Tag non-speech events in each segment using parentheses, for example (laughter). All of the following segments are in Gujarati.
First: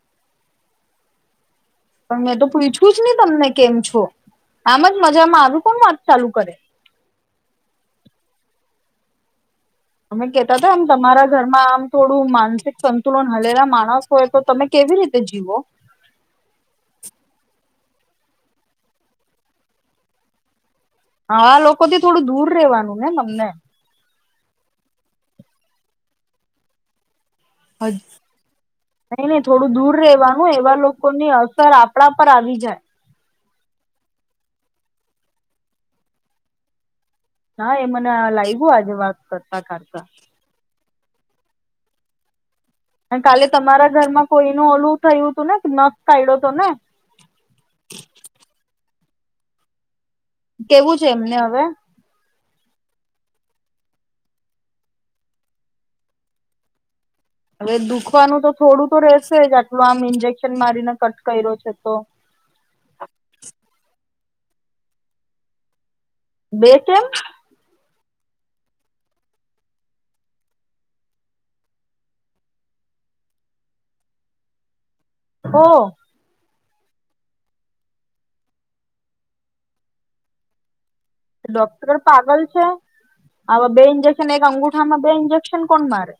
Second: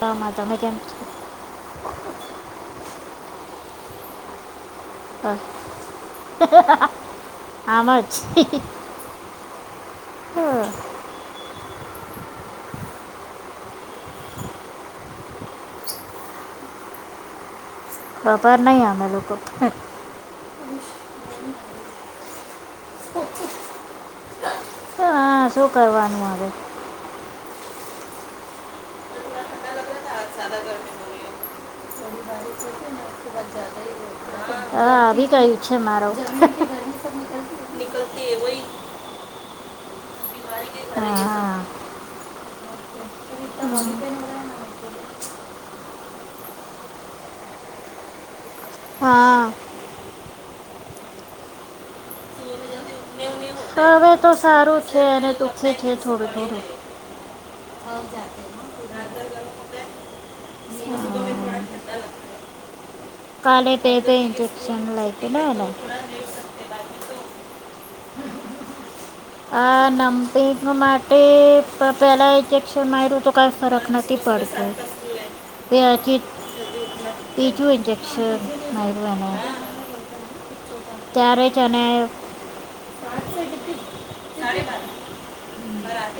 આમાં તમે કેમ છો? પણ મેં તો પૂછ્યું જ નહી તમને કેમ છો? આમ જ મજામાં આવી કોણ વાત ચાલુ કરે. આમાં જ હેહે તેમે કેતા હતા તમારા ઘરમા થોડું માનસિક સંતુલન હલેલા માણસ હોય તો તમે કેવી રીતે જીવો ખબર નઈ અમે લોકો આ લોકોથી થોડું દૂર રેવાનું ને તમને. હા શું કરવાનું અવે? હજ નહી નહી થોડું દૂર રેવાનું એવા લોકોની અસર આપણા પર આવી જાય. (inaudible) હા આવી કઈ છે મારો હા એ મને લાઈગુ આજે વાત કરતા કરતા હા અને કાલે તમારા ઘરમાં કોઈનું ઓલું થયું હતું ને કે કયડો તોને. હા. કેવું છે એમને અવે? તારે તો સારું છે અને દુખે છે થોડું થોડું. અવે દુખવાનું તો થોડું તો રેહસે જ આટલું આમ ઇન્જેકશન મારીને કટ કઇરો હા. છે તો. (unintelligible) લાઈગુ ને એને. બે કેમ? આ (unintelligible) માટે પ-પેલા ઇન્જેક્શન માયરુ તો કઈ ફરક નથી પડતો. ઓ (unintelligible) તિજું ઈન્જેક્શન માયરૂ એને. ત્યારે જ એને ડોક્ટર પાગલ છે આવા બે ઇન્જેક્શન એક અંગુઠામાં બે ઇજેક્શન કોણ મારે?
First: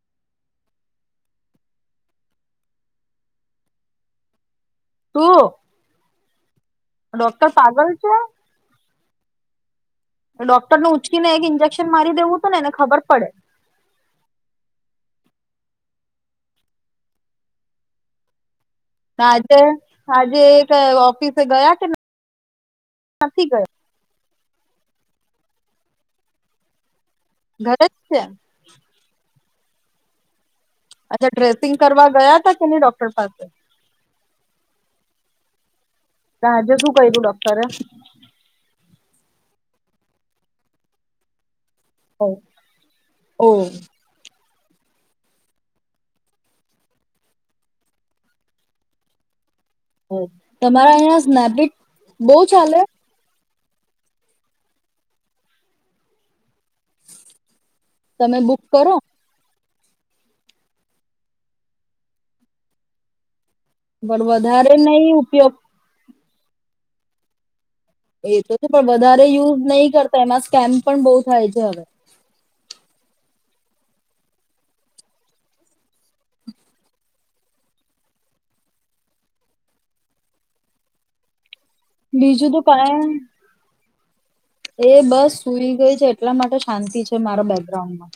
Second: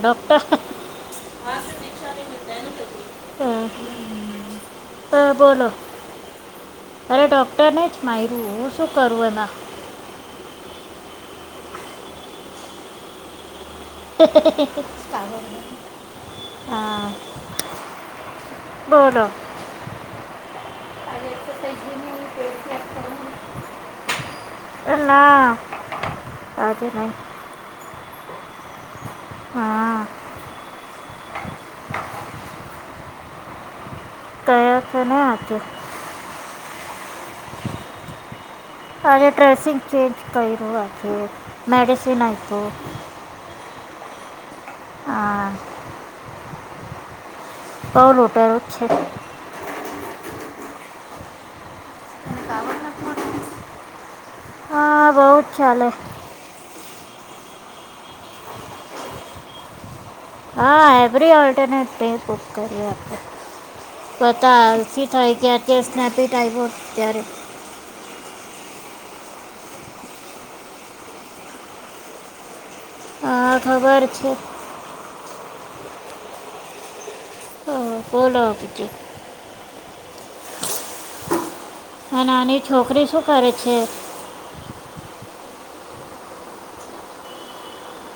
ડૉક્ટર હા, તું બોલો. અરે ડોક્ટર ડૉક્ટરને (unintelligible) જ છે, માર્યું હું શું કરું એમાં ડોક્ટરને ઉચકીને એક ઇન્જેકશ. (inaudible) મારી દેવું હતું ને એને ખબર પડે. હા બોલો આજે આજે (unintelligible) ઓફિસે ગયા કે નથી ગયા. ના, આજ નહીં. હ (unintelligible) હા. અચ્છા, ડ્રેસિંગ કરવા ગયા હતા કે નહી ડોક્ટર પાસે. કયા છે, ને આપ્યો. આજે શું કર્યુ ડોકટર (unintelligible) આજે ડ્રેસિંગ ચેન્જ કર્યું આજે. મેડિસિન ઓ આપો હા. ઓ લુટેરો છે. હ તમારા અહીંયા સ્નાપડિટ બહુ ચાલે. હા બહુ ચાલે તમે બુક કરો. હા એવરી ઓલ્ટનેટ (unintelligible) પણ પતા વધારે નહી ઉપયોગ (unintelligible) (unintelligible) એ તો છે પણ વધારે યુઝ નહી કરતા એમાં સ્કેમ પણ બહુ થાય છે હ ખબર છે. હા ફોન આવતો છે બીજું તો નાની છોકરી શું કાઈ કરે છે. એ બસ સુઈ ગઈ છે એટલા માટે શાંતિ છે મારા બેકગ્રાઉન્ડમાં.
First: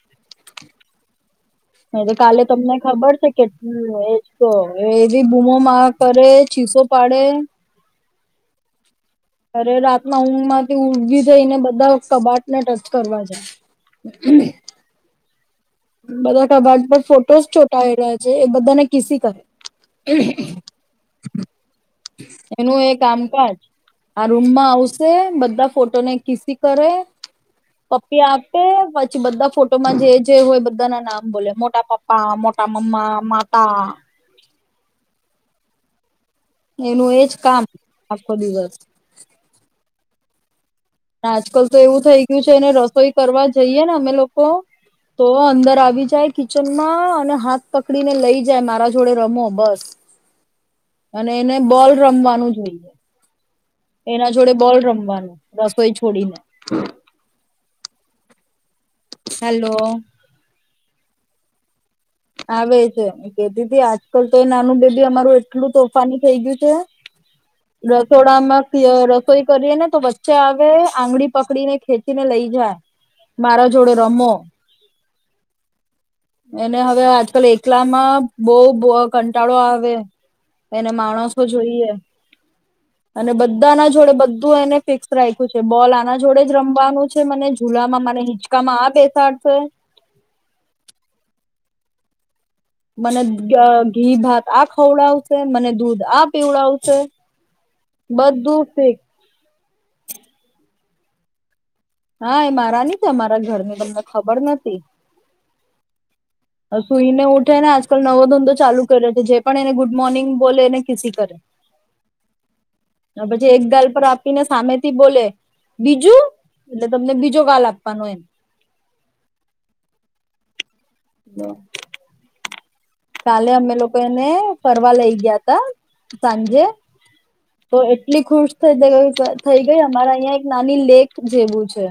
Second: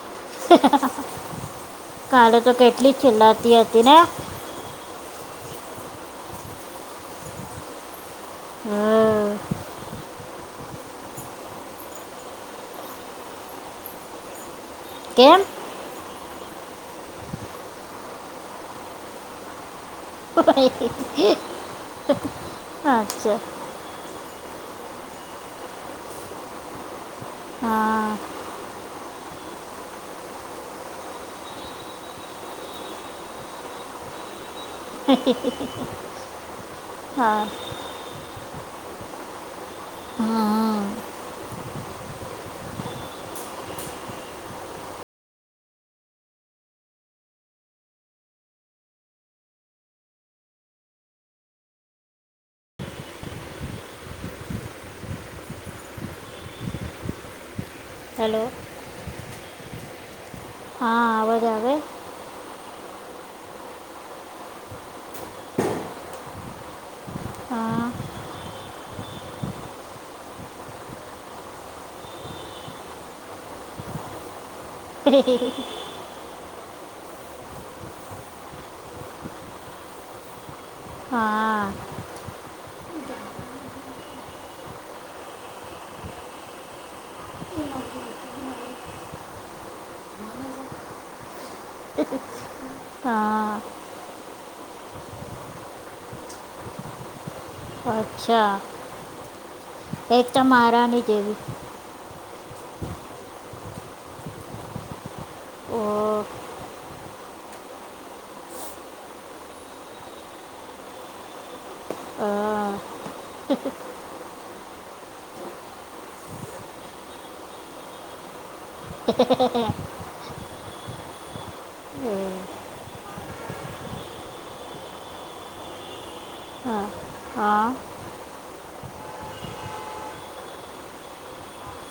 એ તો કાલે તમને કેટલી ખબર છે ચિલ્લાતી હતી ને કેટલું એવી બૂમોમાં કરે. ચીસો પાડે. હા અરે રાત ઊંઘ મા ઉંઘી થઈ ને બધા કબાટ ને ટચ કરવા જાય. કેમ. બધા કબાટ પર ફોટોસ ચોંટાઈ રહ્યા છે એ બધા ને કિસી કરે. એનું એ અચ્છા કામકાજ આ રૂમમાં આવશ બધા ફોટો ને કિસી કરે. હા પપ્પી આપે પછી બધા. ફો ફોટોમાં જે જે હોય બ મુધા ના નામ બોલે મોટા પપ્પા મોટા મમ્મા માતા. એનું એજ હા કામ આખો દિવસ. હમ્મ. આજકાલ તો એવું થઈ ગયું છે ને રસોઈ કરવા જઈએ ને અમે લોકો તો અંદર આવી જાય કિચનમાં અને હાથ પકડીને લઈ જાય મારા જોડે રમો બસ, અને એને બોલ રમવાનું જોઈએ એના જોડે બોલ રમવાનું. રસોઈ છોડીને. હલો. હલો. હા આવાજ આવે. આવે છે. કેતીતી આજ કર તો એ નાનું બેબી અમારું એટલું તોફાની થઈ ગયું છે હા રસોડામાંથી રસોઈ કરીએ ને તો બ ચ હવે આંગળી પકડીને ખેંચી ને લઈ જાય મારા જોડે રમો. એને હવે, આજકાલ એકલામાં બો બહું કંટાળો આવે. એને માણસો જોઈએ, હા અને બધા ના જોડે બધું એને ફિક્સ રાખ્યું છે, બોલ આના જોડે જ રમવાનું છે, મને જુલામાં મને હિંચકામાં આ બેસાડશે. મને હા ઘ ઘી ભાત આ, ખવડાવશે મને દૂધ આ પીવડાવશે. બધું ફિક્સ. એ, તો મહારાણી દેવી. હા, એ મહારાની છે, અમારા ઘર ની તમને ખબર નથી. ઓ, સુઈને ઉઠે ને આજકાલ નવો ધંધો ચાલુ કર્યો છે, જે પણ એને ગુડ મોર્નિંગ બોલે એને કીસી કરે. અ, પછી, એક ગાલ પર આપીને સામેથી બોલે બીજું એટલે, તમને બીજો ગાલ આપવાનો એમ. હા, એ કાલે, અમે લોકો એને ફરવા લઈ ગ્યા હતા, સાંજે હા હા તો એટલી ખુશ (unintelligible) થઈ ગઈ. અમારા અહીં એક નાની લેક જેવું છે.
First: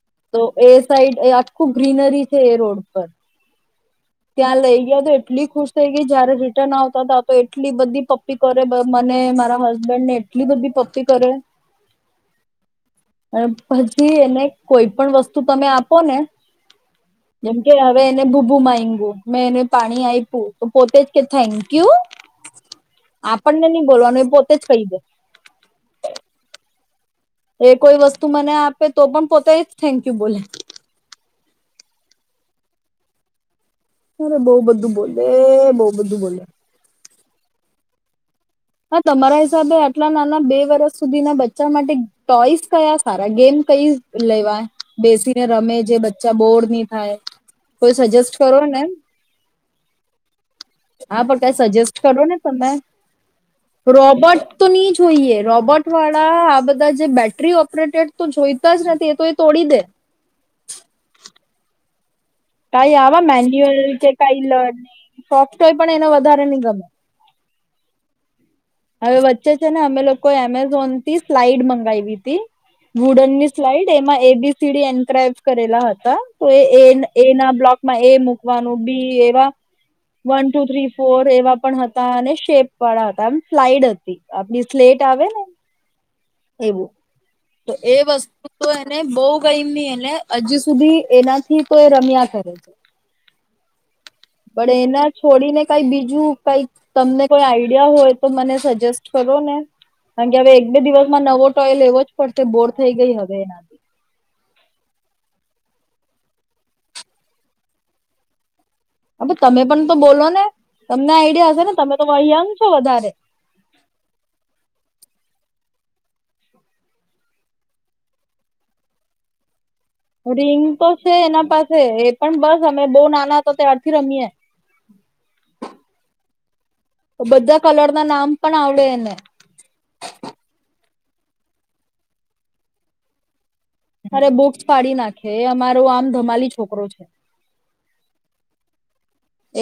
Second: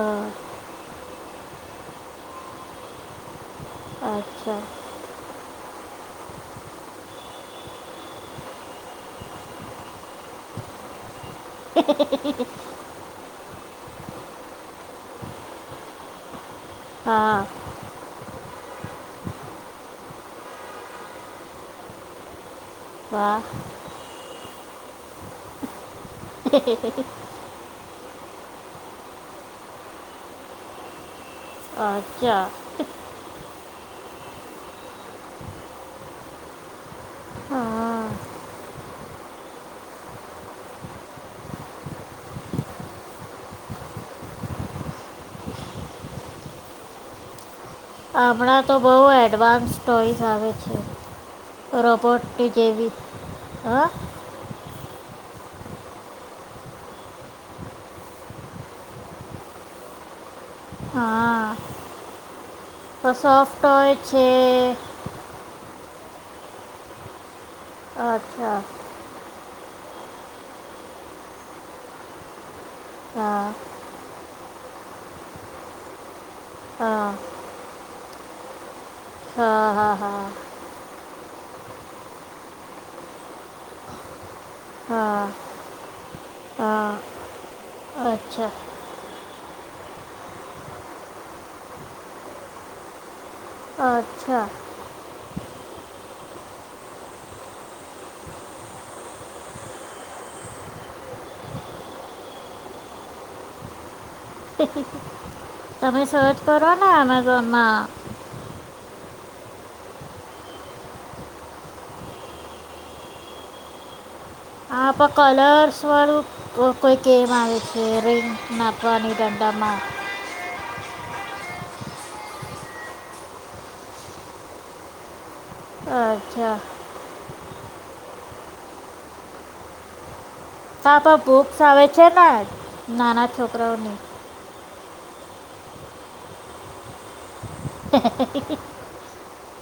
અ, તો એ સાઈડ એ આખું ગ્રીનરી છે, એ રોડ પર. અચ્છા ત્યાં લઈ ગયા તો એટલી ખુશ થઈ ગઈ. જયારે રિટર્ન આવતા હતા. તો એટલી બધી પપ્પી કરે. મને મારા હસબેન્ડ ને એટલી બધી પપ્પી કરે. (inaudible) અને પછી, એને કોઈ પણ વસ્તુ તમે આપો ને હા જેમ, કે હવે. (unintelligible) મે એને પાણી આપ્યું. તો પોતે જ કે થેન્ક યુ. વાહ આપણને નહી બોલવાનું એ પોતે પોતે જ કયદે. હમમમ ક કોઈ વસ્તુ મને આપે તો, પણ પોતે જ થેન્ક યુ બોલે. અચ્છા. અરે, બો બધું બોલે બો બધું બોલે. હા હા, તમારા હિસાબે આટલા નાના બે વર્ષ સુધીના બચ્ચા માટે ટોઈસ કયા સારા ગેમ કઈ લેવાય. બેસીને રમે જે બચ્ચા બોર નહી થાય? કોઈ સજેસ્ટ કરો હમણાં તો ને બહુ એડવાન્સ ટોઈઝ આવે છે. હા પણ કઈ રોબોટની જેવી. હા રોબર્ટ. તો નહી જોઈએ, રોબોટ વાળા આ બધા જે બેટરી ઓપરેટર તો જોઈતા જ નથી, એ તો એ તોડી દે. હા કઈ, હવા સોફ્ટ મેન્યુઅલ ટોય કે છે કઈ લર્નિંગ તોયે પણ એને વધારે નહી ગમે. અચ્છા હવે વચ્ચે છે ને અમે લોકોએ એમેઝોન થી સ્લાઈડ મંગયવી હતી હા વુડનની સ્લાઈડ એમાં એબીસીડી એન્ક્રાઈબ કરેલા હતા તો એ એ હા એ ના બ્લોકમાં એ મુકવાનું બી એવા હા હા હા વન, ટુ, થ્રી, ફોર એવા પણ હતા ને શેપ વાળા હતા. ફલાઈડ હતી આપડી સ્લેટ આવે હા ને એવું હા તો એ વસ્તુ અચ્છા તો એને બઉ ગયમી એને હજી સુધી એનાથી તો એ રમ્યા કરે છે. અચ્છા પણ એના છોડીને કઈ બીજું કંઈક તમને કોઈ આઈડિયા હોય. તો મને સજેસ્ટ કરો ને કારણ કે હવે એક બે દિવસમાં નવો ટોય લેવો જ પડશે બોર થઈ ગઈ હવે. તમે સર્ચ કરવા ના એમેઝોનમાં. અબે તમે પણ તો બોલો ને તમને આઈડિયા હશે ને તમે તો (unintelligible) છો વધારે. આ પણ કલર્સ વાળું કોઈક ગેમ આવે છે રિંગ નાખવાની દંડામાં. રિંગ તો છે એના પાસે એ પણ બસ અમે બઉં નાના હતા ત્યારથી રમીયે. અચ્છા. બધા કલર ના નામ પણ આવડે એને. પાપા બુક્સ આવે છે ને નાના છો રાઓનો પાડી નાખે એ અમારો આમ ધમાલી છોકરો છે.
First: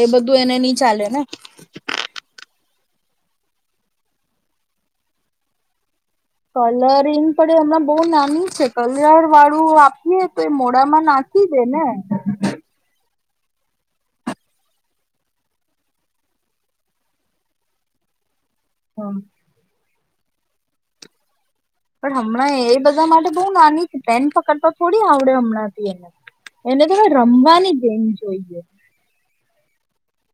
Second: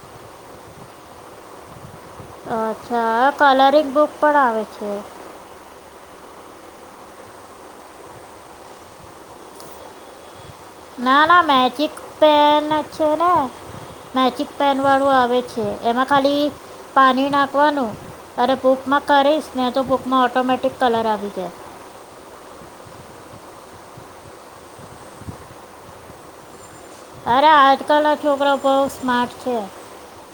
એ બધું એને ની ચાલે ને. અચ્છા કલરિંગ બુક પણ આવે છે. કલરિંગ પડે હમણાં બઉ નાની છે કલર વાળું આપીએ તો એ મોડામાં ના નાખી ના દે ને મેજિક પેન છે ને. મેજિક પેન વાળું આવે છે એમાં ખાલી પાણી નાખવાનું. અરે બુકમાં પણ કરીસને તો માં ઓટોમેટિક કલર આવી જાય. પણ હમણાં એ બધા માટે બહુ નાની પેન પકડવા થોડી આવડે હમણાંથી એને. એને તો અરે રમવાની ગેમ આજકાલના છોકરા જોઈએ બહુ સ્માર્ટ છે.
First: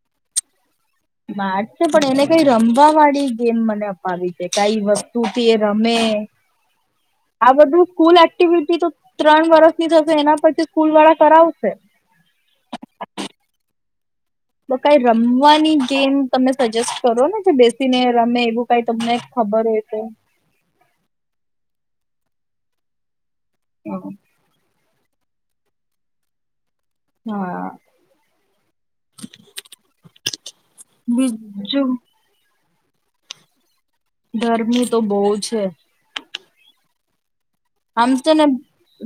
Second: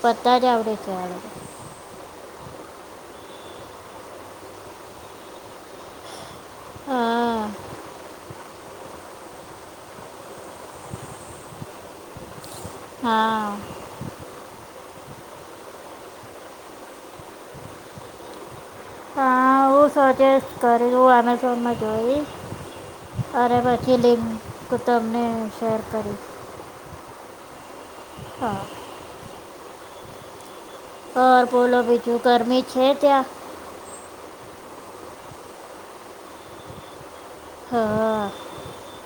બધા જ આવડે છે આ લોકો (unintelligible) ને પણ એને કઈ રમવા વાળી ગેમ મને અપાવી દે કાંઈ વસ્તુથી એ રમે હા આ બધું સ્કૂલ એક્ટિવિટી તો ત્રણ વર્ષ ની થશે એના પરથી સ્કૂલ વાળા કરાવશે હા તો કઈ રમવાની ગેમ તમે સજેસ્ટ કરો ને જે બેસીને રમે એવું કઈ તમને ખબર હોય હું તો. સજેસ્ટ કર્યું એમેઝોન માંથી નવી અરે પછી (unintelligible) તમને શેર કરી હા હા (inaudible) ઓર બોલો બીજું બીજું ગરમી જ છે ત્યાં ગરમી તો બહુ છે આમ હા છે ને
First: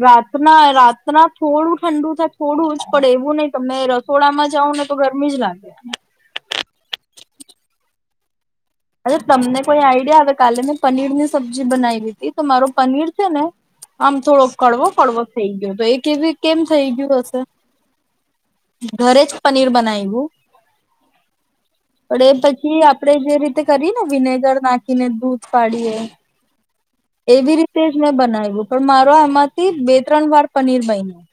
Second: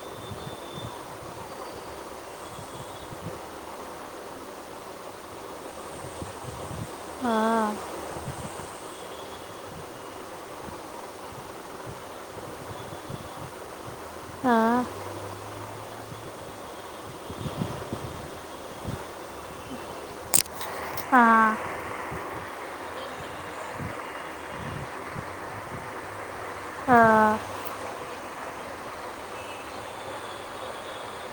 રાતના રાતના થોડું ઠંડુ થાય થોડું જ પડે એવું નહી તમે રસોડામાં જાવ ને તો ગરમી જ લાગે. (inaudible) હા અરે તમને કોઈ આઈડિયા આવે કાલે મેં પનીર ની સબ્જી બનાવી તી તો મારો પનીર છે ને આમ થોડો હા કડવો કડવો થઈ ગયો તો એ કેવી કેમ થઈ ગયું હશે ઘરે જ પનીર બનાવ્યું હા પણ એ થકી આપણેે જેવી કરીને વિનેગર નાખીને દૂધ ફાડીએ. હા એવી રીતે જ મેં બનાવ્યું પણ મારો આમાંથી બે ત્રણ વાર પનીર બનું.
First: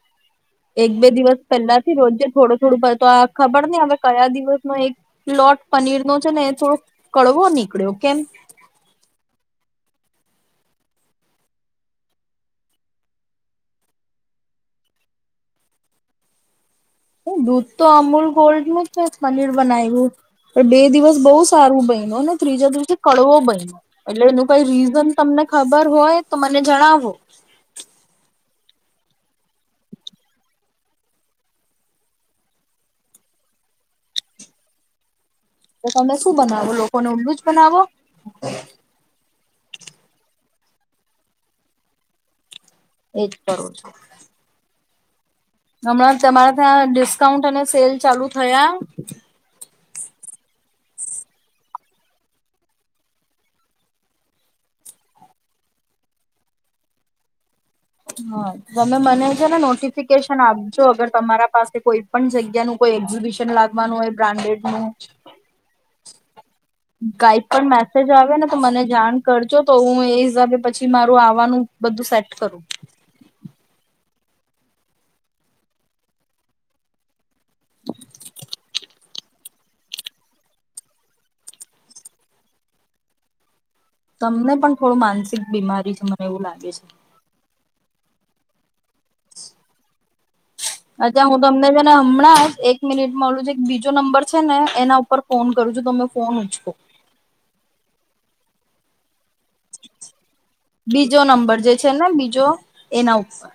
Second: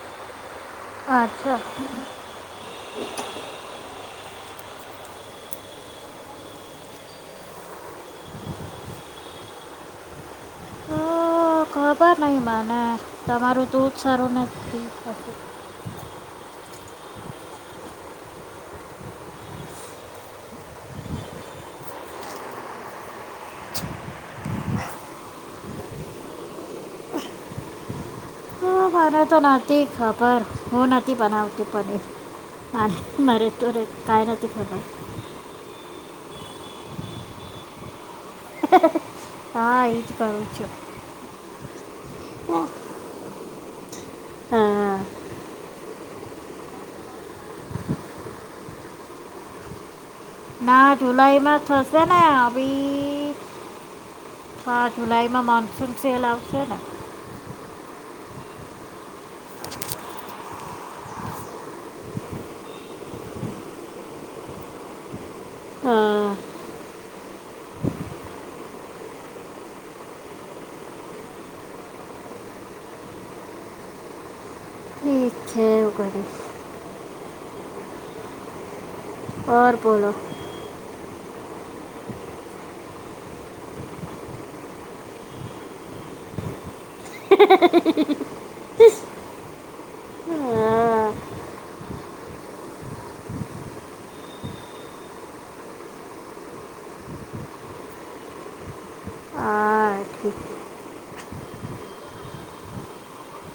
એક બે દિવસ અચ્છા પહેલાથી રોજે થોડો થોડુંક પણ તો આ ખબર નહીં હવે કયા દિવસનો એક લોટ પનીર નો છે ને એ થોડોક કડવો નીકળ્યો કેમ? અ, ખબર નહીં મને તમારું દૂધ સારું નહીં. (unintelligible) ઓમ દૂધ તો અમૂલ ગોલ્ડ નું છે પનીર બનાવ્યું પણ બે દિવસ બહુ સારું બયનુ ને ત્રીજે દિવસે કડવો બયનો એટલે એનું કંઈ રીઝન તમને ખબર હોય તો મને જણાવો. મને તો નથી ખબર હું નથી બનાવતી પનીર (unintelligible) કાંઈ નથી ખબર. તો તમે શું બનાવો લોકોને ઊંલ્લું જ બનાવો? હા એજ કરું છું. હા. એ જ કરું છું. હમણાં તમારા ત્યાં ડિસ્કાઉન્ટ અને સેલ ચાલુ થયા? ના જુલાઈમાં થશે ને આવીમાં જુલાઈમાં મોનસૂન સેલ આવશે ને. હા તમે મને છે ને નોટિફિકેશન આપજો અગર તમારા પાસે કોઈ પણ જગ્યાનું કોઈ એક્ઝિબિશન લાગવાનું હોય બ્રાન્ડેડનું હા કાંઈ પણ મેસેજ આવે ને તો મને જાણ કરજો તો હું એ હિસાબે પછી મારું આવવાનું બધું સેટ કરું. ઠીક (unintelligible) અર બોલો. તમને પણ થોડું માનસિક બીમારી છે મને એવું લાગે છે. હા અચ્છા હું તમને છે ને હમણાં એક એક મિનિટમાં ઓલું જે એક બીજો નંબર છે ને એના ઉપર ફોન કરું છું તમે ફોન ઉચકો. હા ઠીક બીજો નંબર જે છે ને બીજો એના ઉપર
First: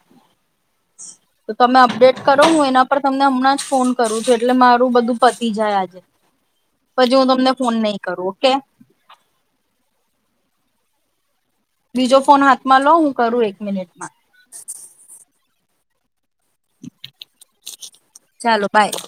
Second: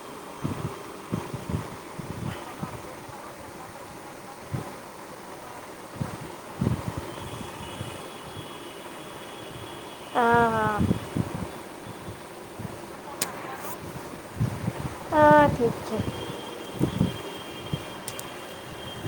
તો તમે અપડેટ કરો હું એના પર તમને હમણાં જ ફોન કરું છું એટલે મારું બધું પતી જાય આજે પછી હું તમને ફોન નહીં કરું ઓકે. હા હા બીજો ફોન હાથમાં લો હું કરું એક મિનિટમાં. હા ઠીક છે. ચાલો બાય.